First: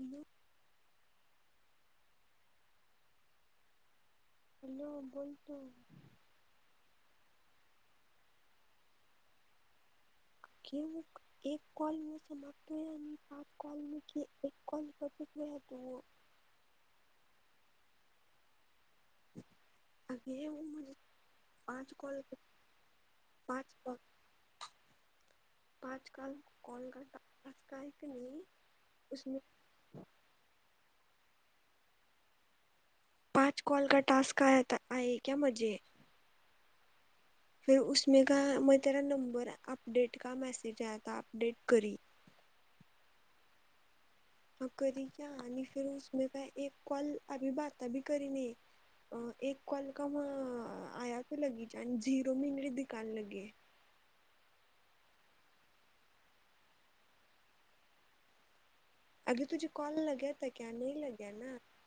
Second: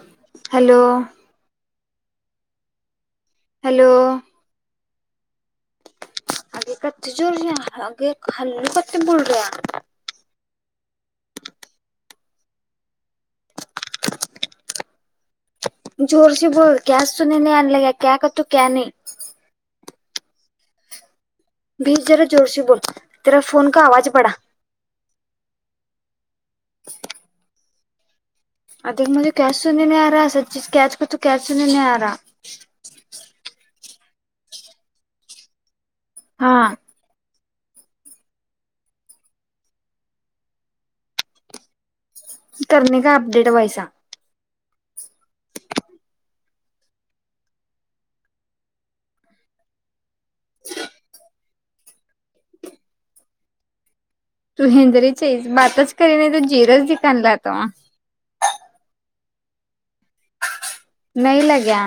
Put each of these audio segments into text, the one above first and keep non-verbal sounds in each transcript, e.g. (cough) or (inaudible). हम. Hello! Hello! Hello! बोलतो. अगे कथे जुर रया अग हलू कते बोल रहा. कि म एक कॉल म समाप्त ह आणि पाप कॉल मुखी एक कॉल घ ह दो, जोरशी बोल क्या सुने नाही आणलाग्या क्या कतू क्या नाही. अगे उ म्हर भीज जरा जोरशी बोल, तेरा फोन का आवाज बडा. पाचकाल कॉल करता आजकाल क नाही. उसमें (unintelligible) पाच कॉल का टास्क आया था आया क्या मुझे. हा फर उमे का म तेरा नंबर आपपडेट का मेसेज आया था आपडडेट करीये. करणे का अपडेट वैसा. हा करी क्या आणि फिर उसमे का एक कॉल अभी बाता भी करी नही. अ एक कॉल कम आया त लगच्यान झिरो मिनरी दीकान लगे. तू हेंद्रीच है बातच करी नाही त जीरच दिकनला आता म अगे तुझे कॉल लगे (unintelligible) नाही लग्या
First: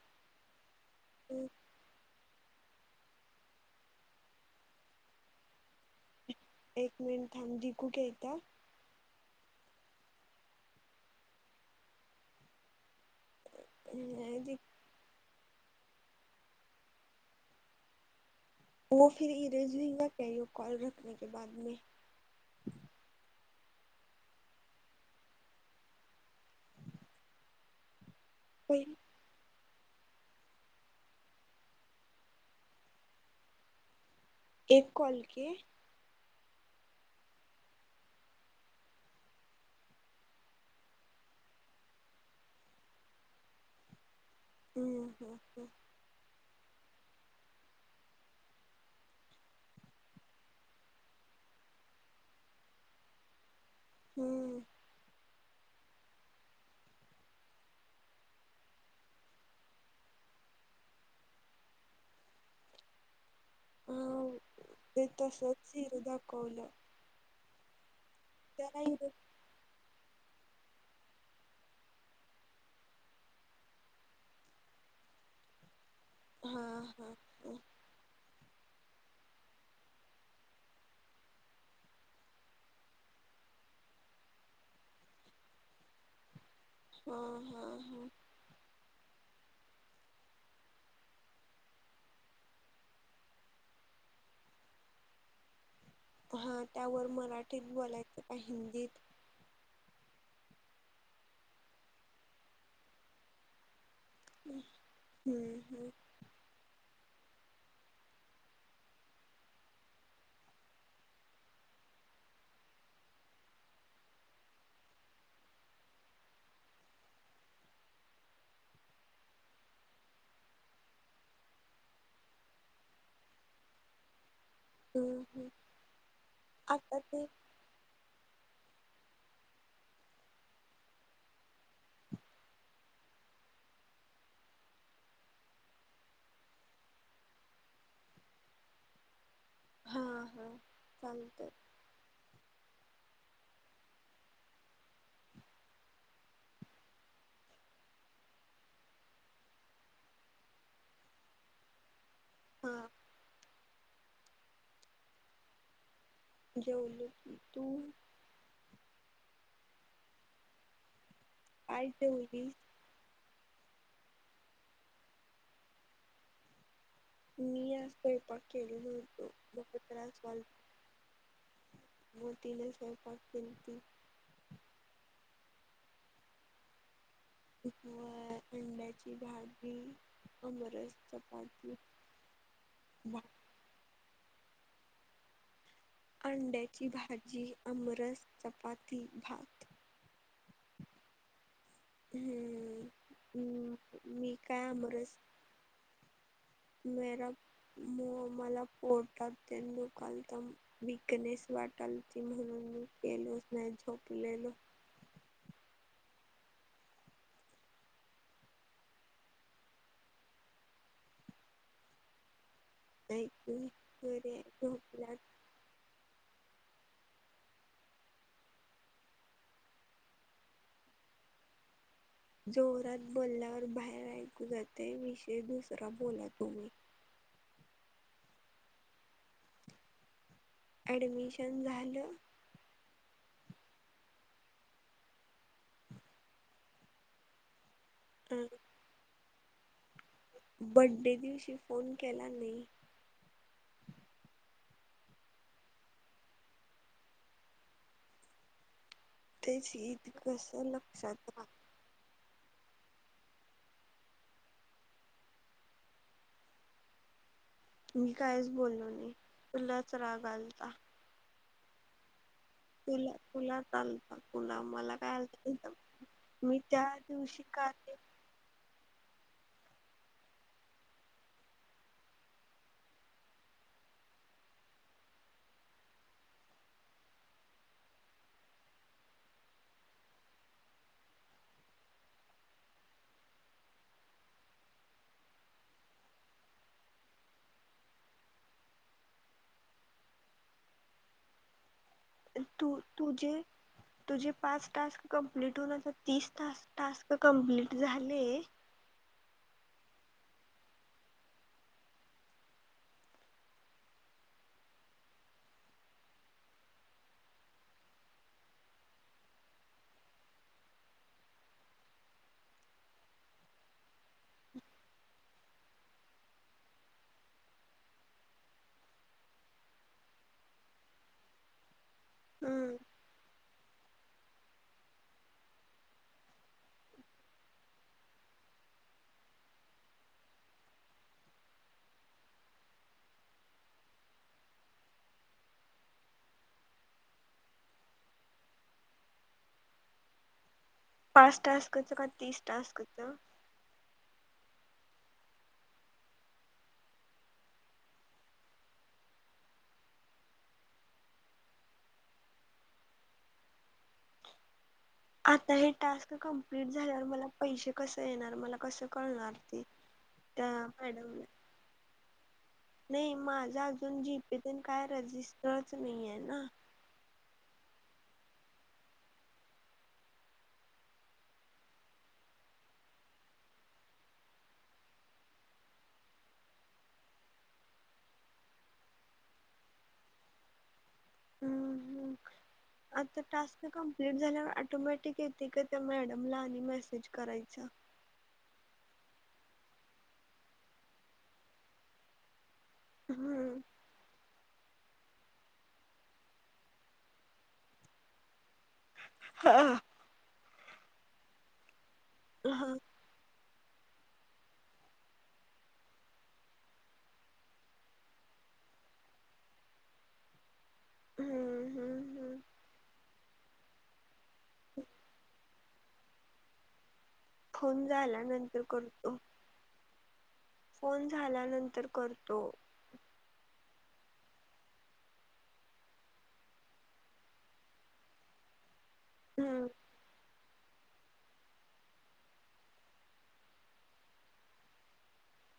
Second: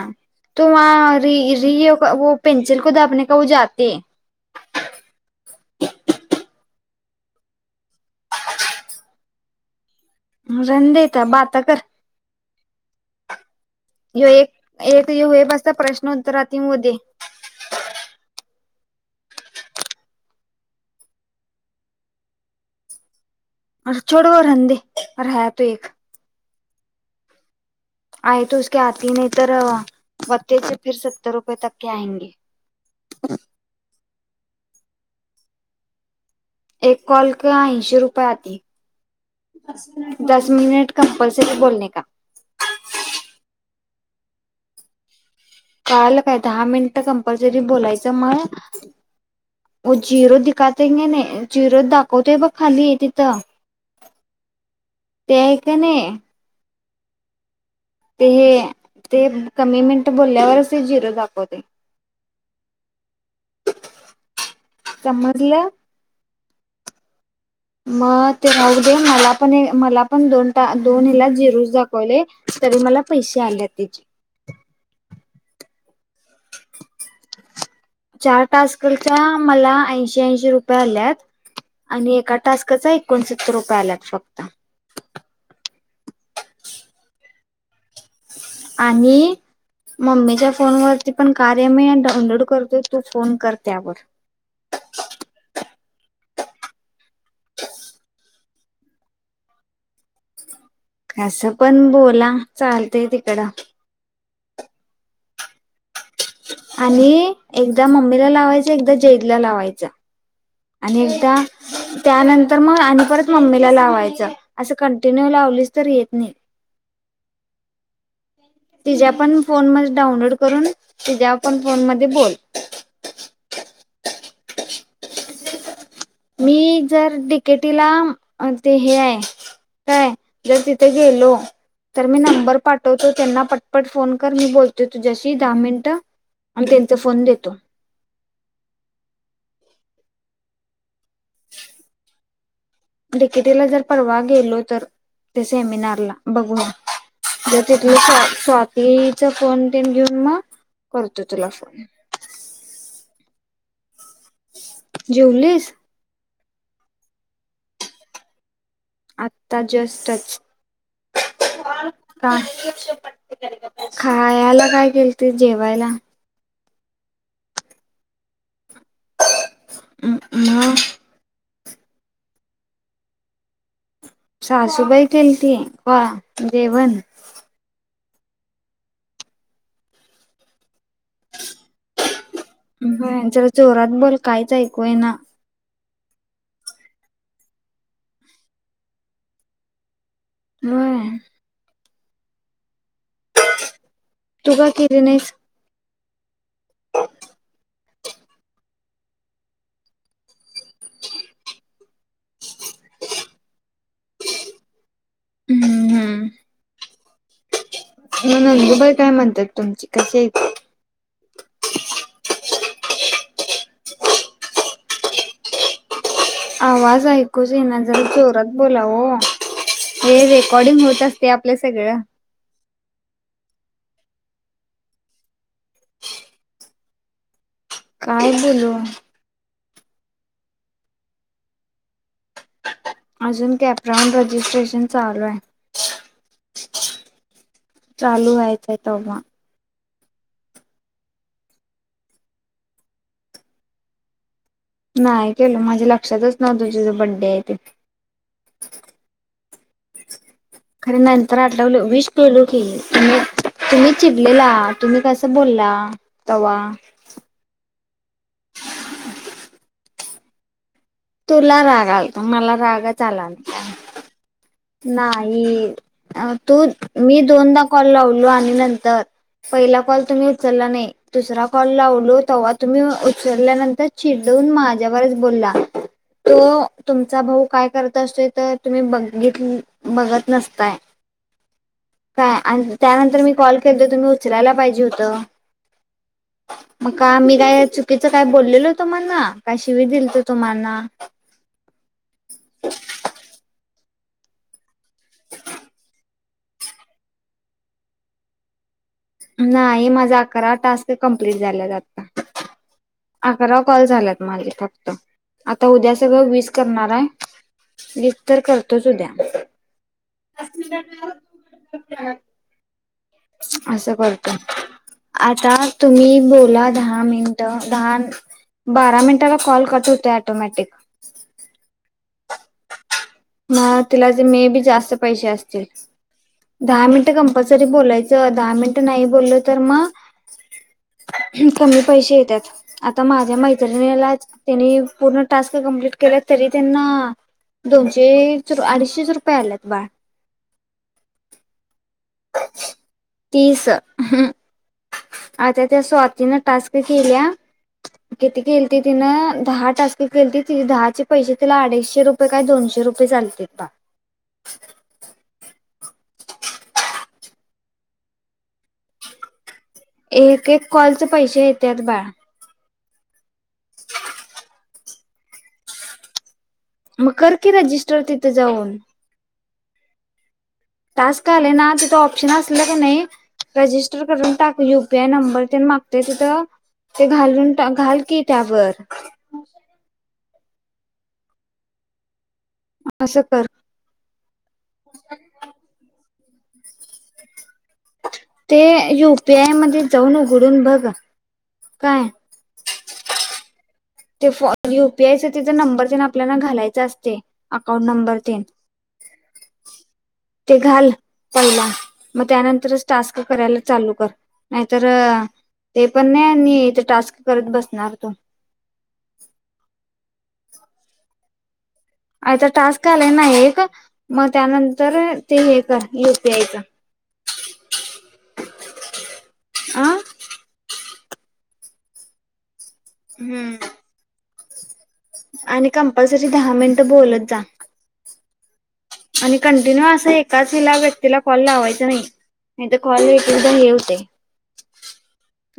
त व र र व पेनसल को दापने का व जाते (unintelligible) एक मिनट हम दिकू क्या इता. रण देत बाता कर. य एक एक य हे बसता प्रश्न उत्तरात मध्ये व फि इरेजंगा कही हो कॉल रखणे के बा मे. अर छोड वो रनदे रहा तो एक. आई तोक आती नाही तर वत्तेचे फर सत्तर रुपये तक के आयंगे. एक कॉल के एक कॉलक ऐंशी रुपये आती. दस मिनिट कंपल्सरी बोलणे का. हम्म हम्म कळाल काय? दहा मिनिट कंपल्सरी बोलायच. मग वो झिरो दिखा नही नही नही झिरो दाखवतोय बघ खाली तिथं. हम्म ते आहे का नाही ते हे ते कमी मिनटं बोलल्यावरच ते झिरो दाखवते. हा ते समजलं तसच झिरो दाखवल. मग ते राहु दे हिरो मला पण मला पण दोन दोन हेला झिरो दाखवले. तरी मला पैसे आलेत त्याचे. हा हा हा चार टास्कच्या मला ऐंशी ऐंशी रुपये आल्यात. आणि एका टास्काचा एकोणसत्तर रुपये आल्यात फक्त. हा हा हा आणि मम्मीच्या फोन वरती पण कार्य मी डाउनलोड करतो. तू फोन कर त्यावर. हा त्यावर मराठीत बोलायचं का हिंदीत. कसं पण बोला चालतंय तिकड. हम्म हम्म आणि एकदा मम्मीला लावायचा. एकदा जैदला लावायचा. आणि एकदा त्यानंतर मग आणि परत मम्मीला लावायचा असं कंटिन्यू लावलीच तर येत नाही. तिच्याया पण फोन मध्ये डाऊनलोड करून तिझ्या पण फोन मध्ये बोल. हम्म हम्म मी आता जर ते दी केटीला ते हे आहे. काय जर तिथं गेलो तर मी नंबर पाठ तु त्यांना पटपट फोन कर. मी बोलतो तुझ्याशी दहा मिनिटं. आणि त्यांचा फोन देतो. हा हा चालतंय. डिकेटला जर परवा गेलो तर त्या सेमिनारला बघून तिथला स्वा स्वातीचा फोन तेन घेऊन मग करतो तुला फोन. हा जेवलीस? जेवले तु आता जस्टच काय का जेवलीस खायला काय केल ते जेवायला मी आज तो बहुत खासवाॉल मग व तिन सैवपाक पनती सासूबाई केली ती का जवण व अंड्याची भाजी अमरस चपाती (unintelligible) भात जला चोरात बोल काहीच ऐकूय ना अंड्याची भाजी अमरस चपाती भात होय हम्म मी तू काय का केली आमरस- नाहीस? मरा (unintelligible) मग मला पोटात त्यां दुखालता वकनेस वाटलती म्हणून गेलो नाही झोपलेलो हम्म हम्म म नंदुबाई काय म्हणतात तुमचे कसे? कारला (unintelligible) आवाज ऐकू येईना जरा जोरत बोलाव हे रेकॉर्डिंग होत असते आपलं सगळं जोरात बोलल्यावर बाहेर ऐकू जाते विषय दुसरा बोला तुम्ही काय बोलू? ऍडमिशन झालं? अजून कॅपराॉन रजिस्ट्रेशन चालू आहे. चालू अ आहेतयचय त्हा बड्डे दिवशी फोन केला नाही नाही केल माझ्या लक्षातच नव्ह तुझी ज बड्डे आहे ते तेची त खरी नानंतरा वल विष टोलू की तुम् तुम्ही चिडलेला तुम्ही कस बोलला तवा मी काहीच बोललो नाही तुलाच राग आलता तुला राग आलत मला रागच आला ल फु नाही तू त्या मी दिवशी दोनदा का कॉल ते लावलो आणि नंतर पहिला कॉल तुम्ही उचलला नाही दुसरा कॉल लावलो तेव्हा तुम्ही उचलल्यानंतर िड देवून माझ्यावरच बोलला तो तुमचा भाऊ काय करत असतो तर तुम्ही बघ घ बघत नसताय काय आणि त्यानंतर मी कॉल करतेो तुम्ही उचलायला पाहिजे होतं (unintelligible) मग का मी काय चुकीचं काय बोललेलो तुम्हाना काय शिवी दिलीत तुम्हाना तू तुझे तुझे पाच टास्क कंप्लीट होऊनता तीस टास्क कंप्लीट झाले नाही माझा अकरा टास्क कंप्लीट झाला जातता अकरा कॉल झालात माझे फक्त आता उद्या सगळं वीस करणार आहे गीत तर करतोच उद्या अस खछ असं करतो आता तुम्ही बोला दहा मिनिटं, दहा बारा मिनटाला कॉल कट होतोय, ऑटोमॅटिक. हम्म म तुला ज मे बी जास्त पैसे असतील. दहा मिनिट कंपल्सरी बोलायचं, दहा मिनट नाही बोललं तर मग कमी पैसे येत्यात. आता माझ्या मैत्रिणीलाच, त्यांनी पूर्ण टास्क कम्प्लीट केल्यात, तरी त्यांना दोनशे, अडीचशेच रुपये आल्यात बाळ. पाच टास्कच का? तीस टास्कच? तीस, आता त्या स्वातीन टास्क केल्या किती केलीती तिनं, दहा टास्क केलीती, तिला दहाचे पैसे तिला अडीचशे रुपये काय दोनशे रुपये चालत आता हे टास्क कम्प्लीट झाल्यावर, मला पैसे कसं येणार? मला कस कळणार ते? त्या एक एक कॉलचे पैसे येतात बाळ. नई माझ अजून, जीपे तेन काय रजिस्टरच न्हाई आहे ना. मग कर की रजिस्टर, तिथं जाऊन. टास्क आलेय ना, तिथं ऑप्शन असलं क नई रजिस्टर करून टाक, यू पी आय नंबर तेन मागतय तिथं ते घालून टाक, घाल की त्यावर हम! आता असं कर टास्क क (unintelligible) झाल्यावर ॲटोमॅटिक येतय का, त्या मॅडमला आणि मेसेज करायचा? ते यु पी आय मध्ये जाऊन उघडून बघ, काय हम्म! ते फ यू पीआयच तिथ नंबर तेन आपल्याला घालायच असतय, अकाउंट नंबर तेन हा. ते घाल पहिला, मग त्यानंतरच टास्क करायला चालू कर. नाहीतर, ते पण नाही, आणि ते टास्क करत बसणार तू. हम! आता टास्क आलाय ना एक, मग त्यानंतर ते हे कर, यु पी आयच. फोन झाल्यानंतर करतो. फोन झाल्यानंतर करतो. हम्म! आणि कंपल्सरी दहा मिनिट बोलत जा. आणि हम्म कंटिन्यू अस एक एकाच हिला व्यक्तीला कॉल लावायचा नाही, नाही तर कॉल एक एकदा हे होतय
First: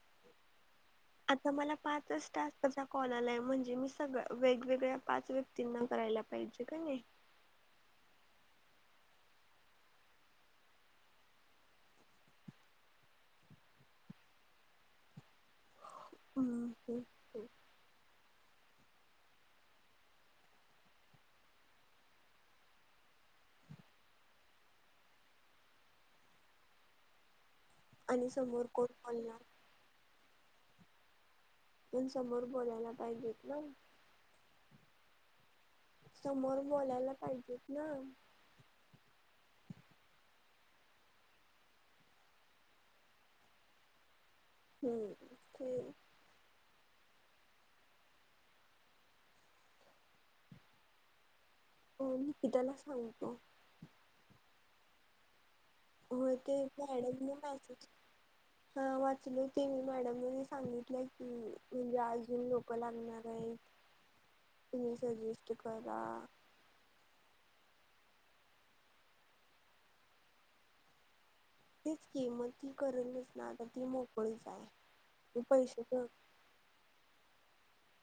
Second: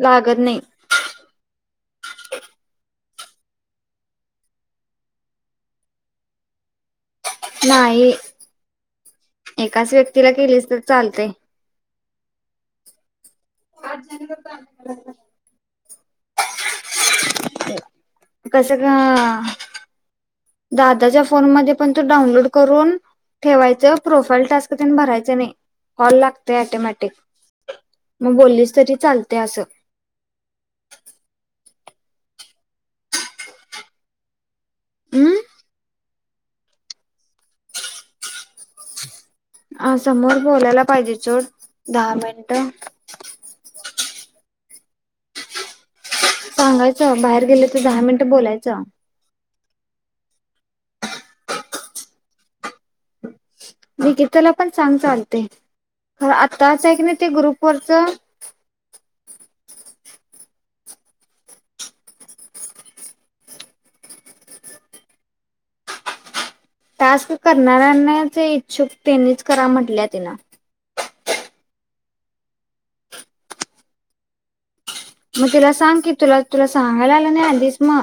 लागत नाही. आता मला पाचच टास्कचा कॉल आलाय, म्हणजे मी सगळ्या वेगवेगळ्या पाच व व्यक्तीना करायला पाहिजे, की नाही? नाही. एकाच व्यक्तीला केलीसं तर चालतय. (unintelligible) (inaudible) हम हम. कसं ग दादाच्या फोनमध्ये पण तो डाउनलोड करून ठेवायचं, प्रोफाईल टास्क तेन भरायचं नाही, कॉल लागतोय ऑटोमॅटिक. आणि मग समोर बोललीस कोण तरी चालतय, बोलणार असं पण समोर बोलायला पाहिजेत ना? अं? समोर बोलायला पाहिजेत ना? हा, समोर बोलायला पाहिजेत सोड, दहा मिनिट हम्म हम्म सांगायचं बाहेर गेले त दहा मिनिट बोलायचा हो मी मी त्यालाचं म्हणतो निकिताला पण सांग चालतय हो ते आताच आहे की नाय ते मॅडमने मेसेज ग्रुपवरच हा वाचलय की मी मॅडमनी सांगितलंय की म्हणजे अजून लोकं लागणार आहे. तुम्ही सजेस्ट करा. टास्क करणाऱ्यांनाचं इच्छुक त्यांनीच करा म्हटल्या तिन तेच की म ती करून बसना आता ती मोकळीच हाय. म तिला सांग की तुला तुला सांगायला आलं नाय आधीच म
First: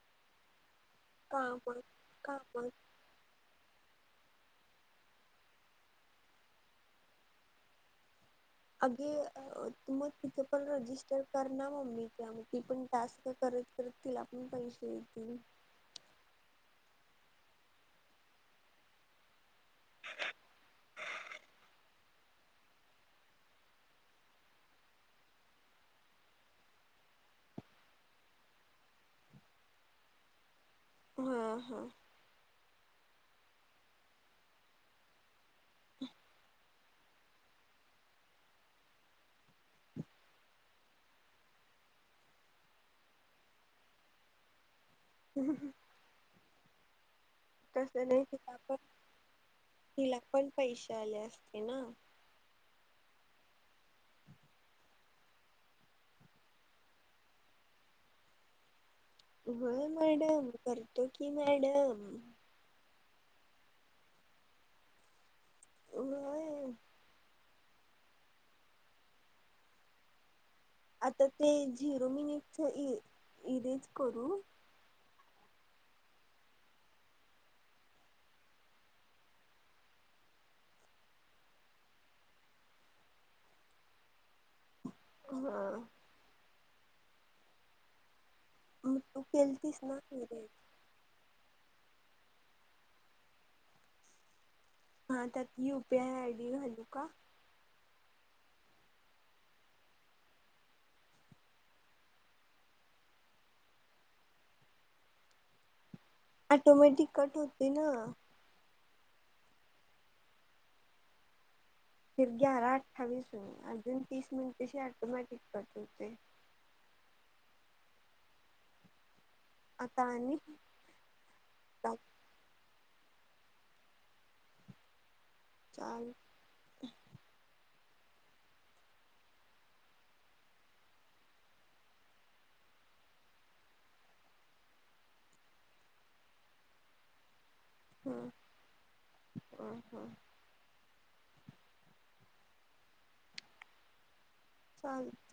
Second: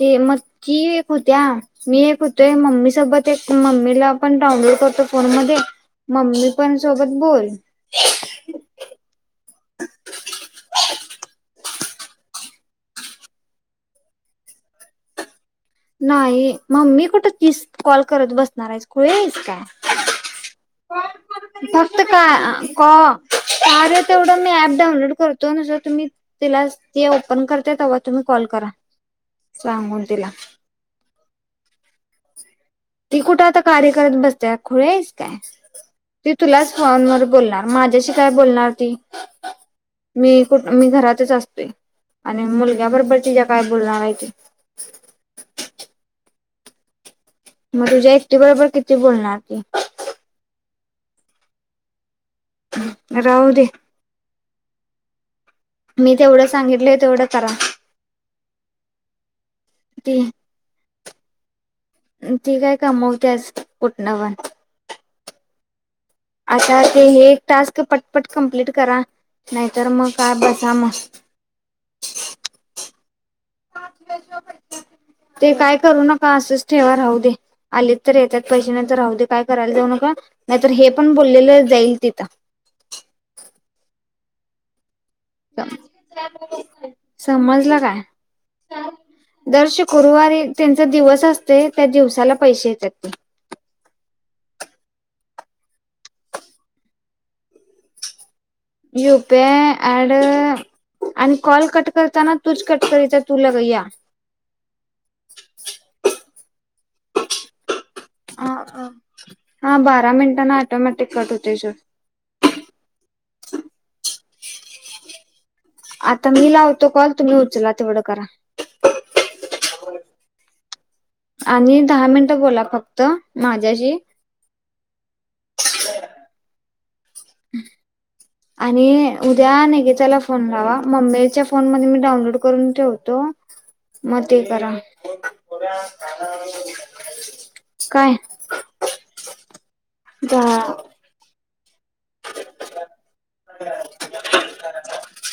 ते मग की होत्या काम मी एक होते काम मम्मी सोबत ते मम्मीला पण डाउनलोड करतो फोन मध्ये मम्मी पण सोबत बोल. अगे मग तिचं पण रजिस्टर कर ना मम्मीचं म ती पण टास्क करत करत तिला पण पैसे येतील. नाही मम्मी कुठं तीस कॉल करत बसणार हाईस खुळी हाईस काय? काय म मी फक्त का कॉ कार्या तेवढं मी ऍप डाउनलोड करतो न जर तुम्ही तिलास ती ओपन करते तवा तुम्ही कॉल करा सांगून तिला हा हा ती कुठ आता कार्य करत बसते खुळी हाईस काय? ती तुलाच फोनवर बोलणार माझ्याशी काय बोलणार ती मी कुठ मी घरातच असतोय आणि मुलग्याकड बय तिज्या काय बोलणार हाय ती (inaudible) म तसं तुझ्या नाही एकटी तिला बरोबर पण किती बोलणार ती तिला पण पैसे आले असते ना? राहू दे. मी तेवढं सांगितलय तेवढं करा. व्हय मॅडम करतो की मॅडम अनं ती काय कमवतेस कुटन पण व्हय. आता ते हे एक टास्क पटपट कम्प्लिट करा नाहीतर मग काय बसा म आता ते झिरो मिनिटच इ इरेज करू ते काय करू नका असंच ठेवा राहू दे. आलीत तर येत्यात पैसे नाही तर राहू दे काय करायला जाऊ नका नाहीतर हे पण बोललेलं हे जाईल तिथं. हा समजलं काय? मग तू दर केलतीस ना शुकुरवारी इरेज त्यानं तो दिवस असतय त्या दिवसाला पैसे येत्यात ते हा त्यात U P I I D घालू का? U P I I D आणि कॉल कट करताना तूच कट करीत जा तुला ग या ऑटोमॅटिक कट होतय न हा अ हा बारा मिनिटांना ऑटोमॅटिक कट होतय सोड फिर ग्याार अठ्ठावीस अजून तीस मिनिटेशी ऑटोमॅटिक कट होतय. आता मी लावतो कॉल तुम्ही उचला तेवढं करा आता आणि आणि दहा मिन टं बोला फक्त माझ्याशी चाल (unintelligible) आणि उद्या निकीताला फोन लावा मम्मीच्या फोन मध्ये मी डाउनलोड करून ठेवतो. म ते करा काय हा हा हा जा (inaudible) चालेत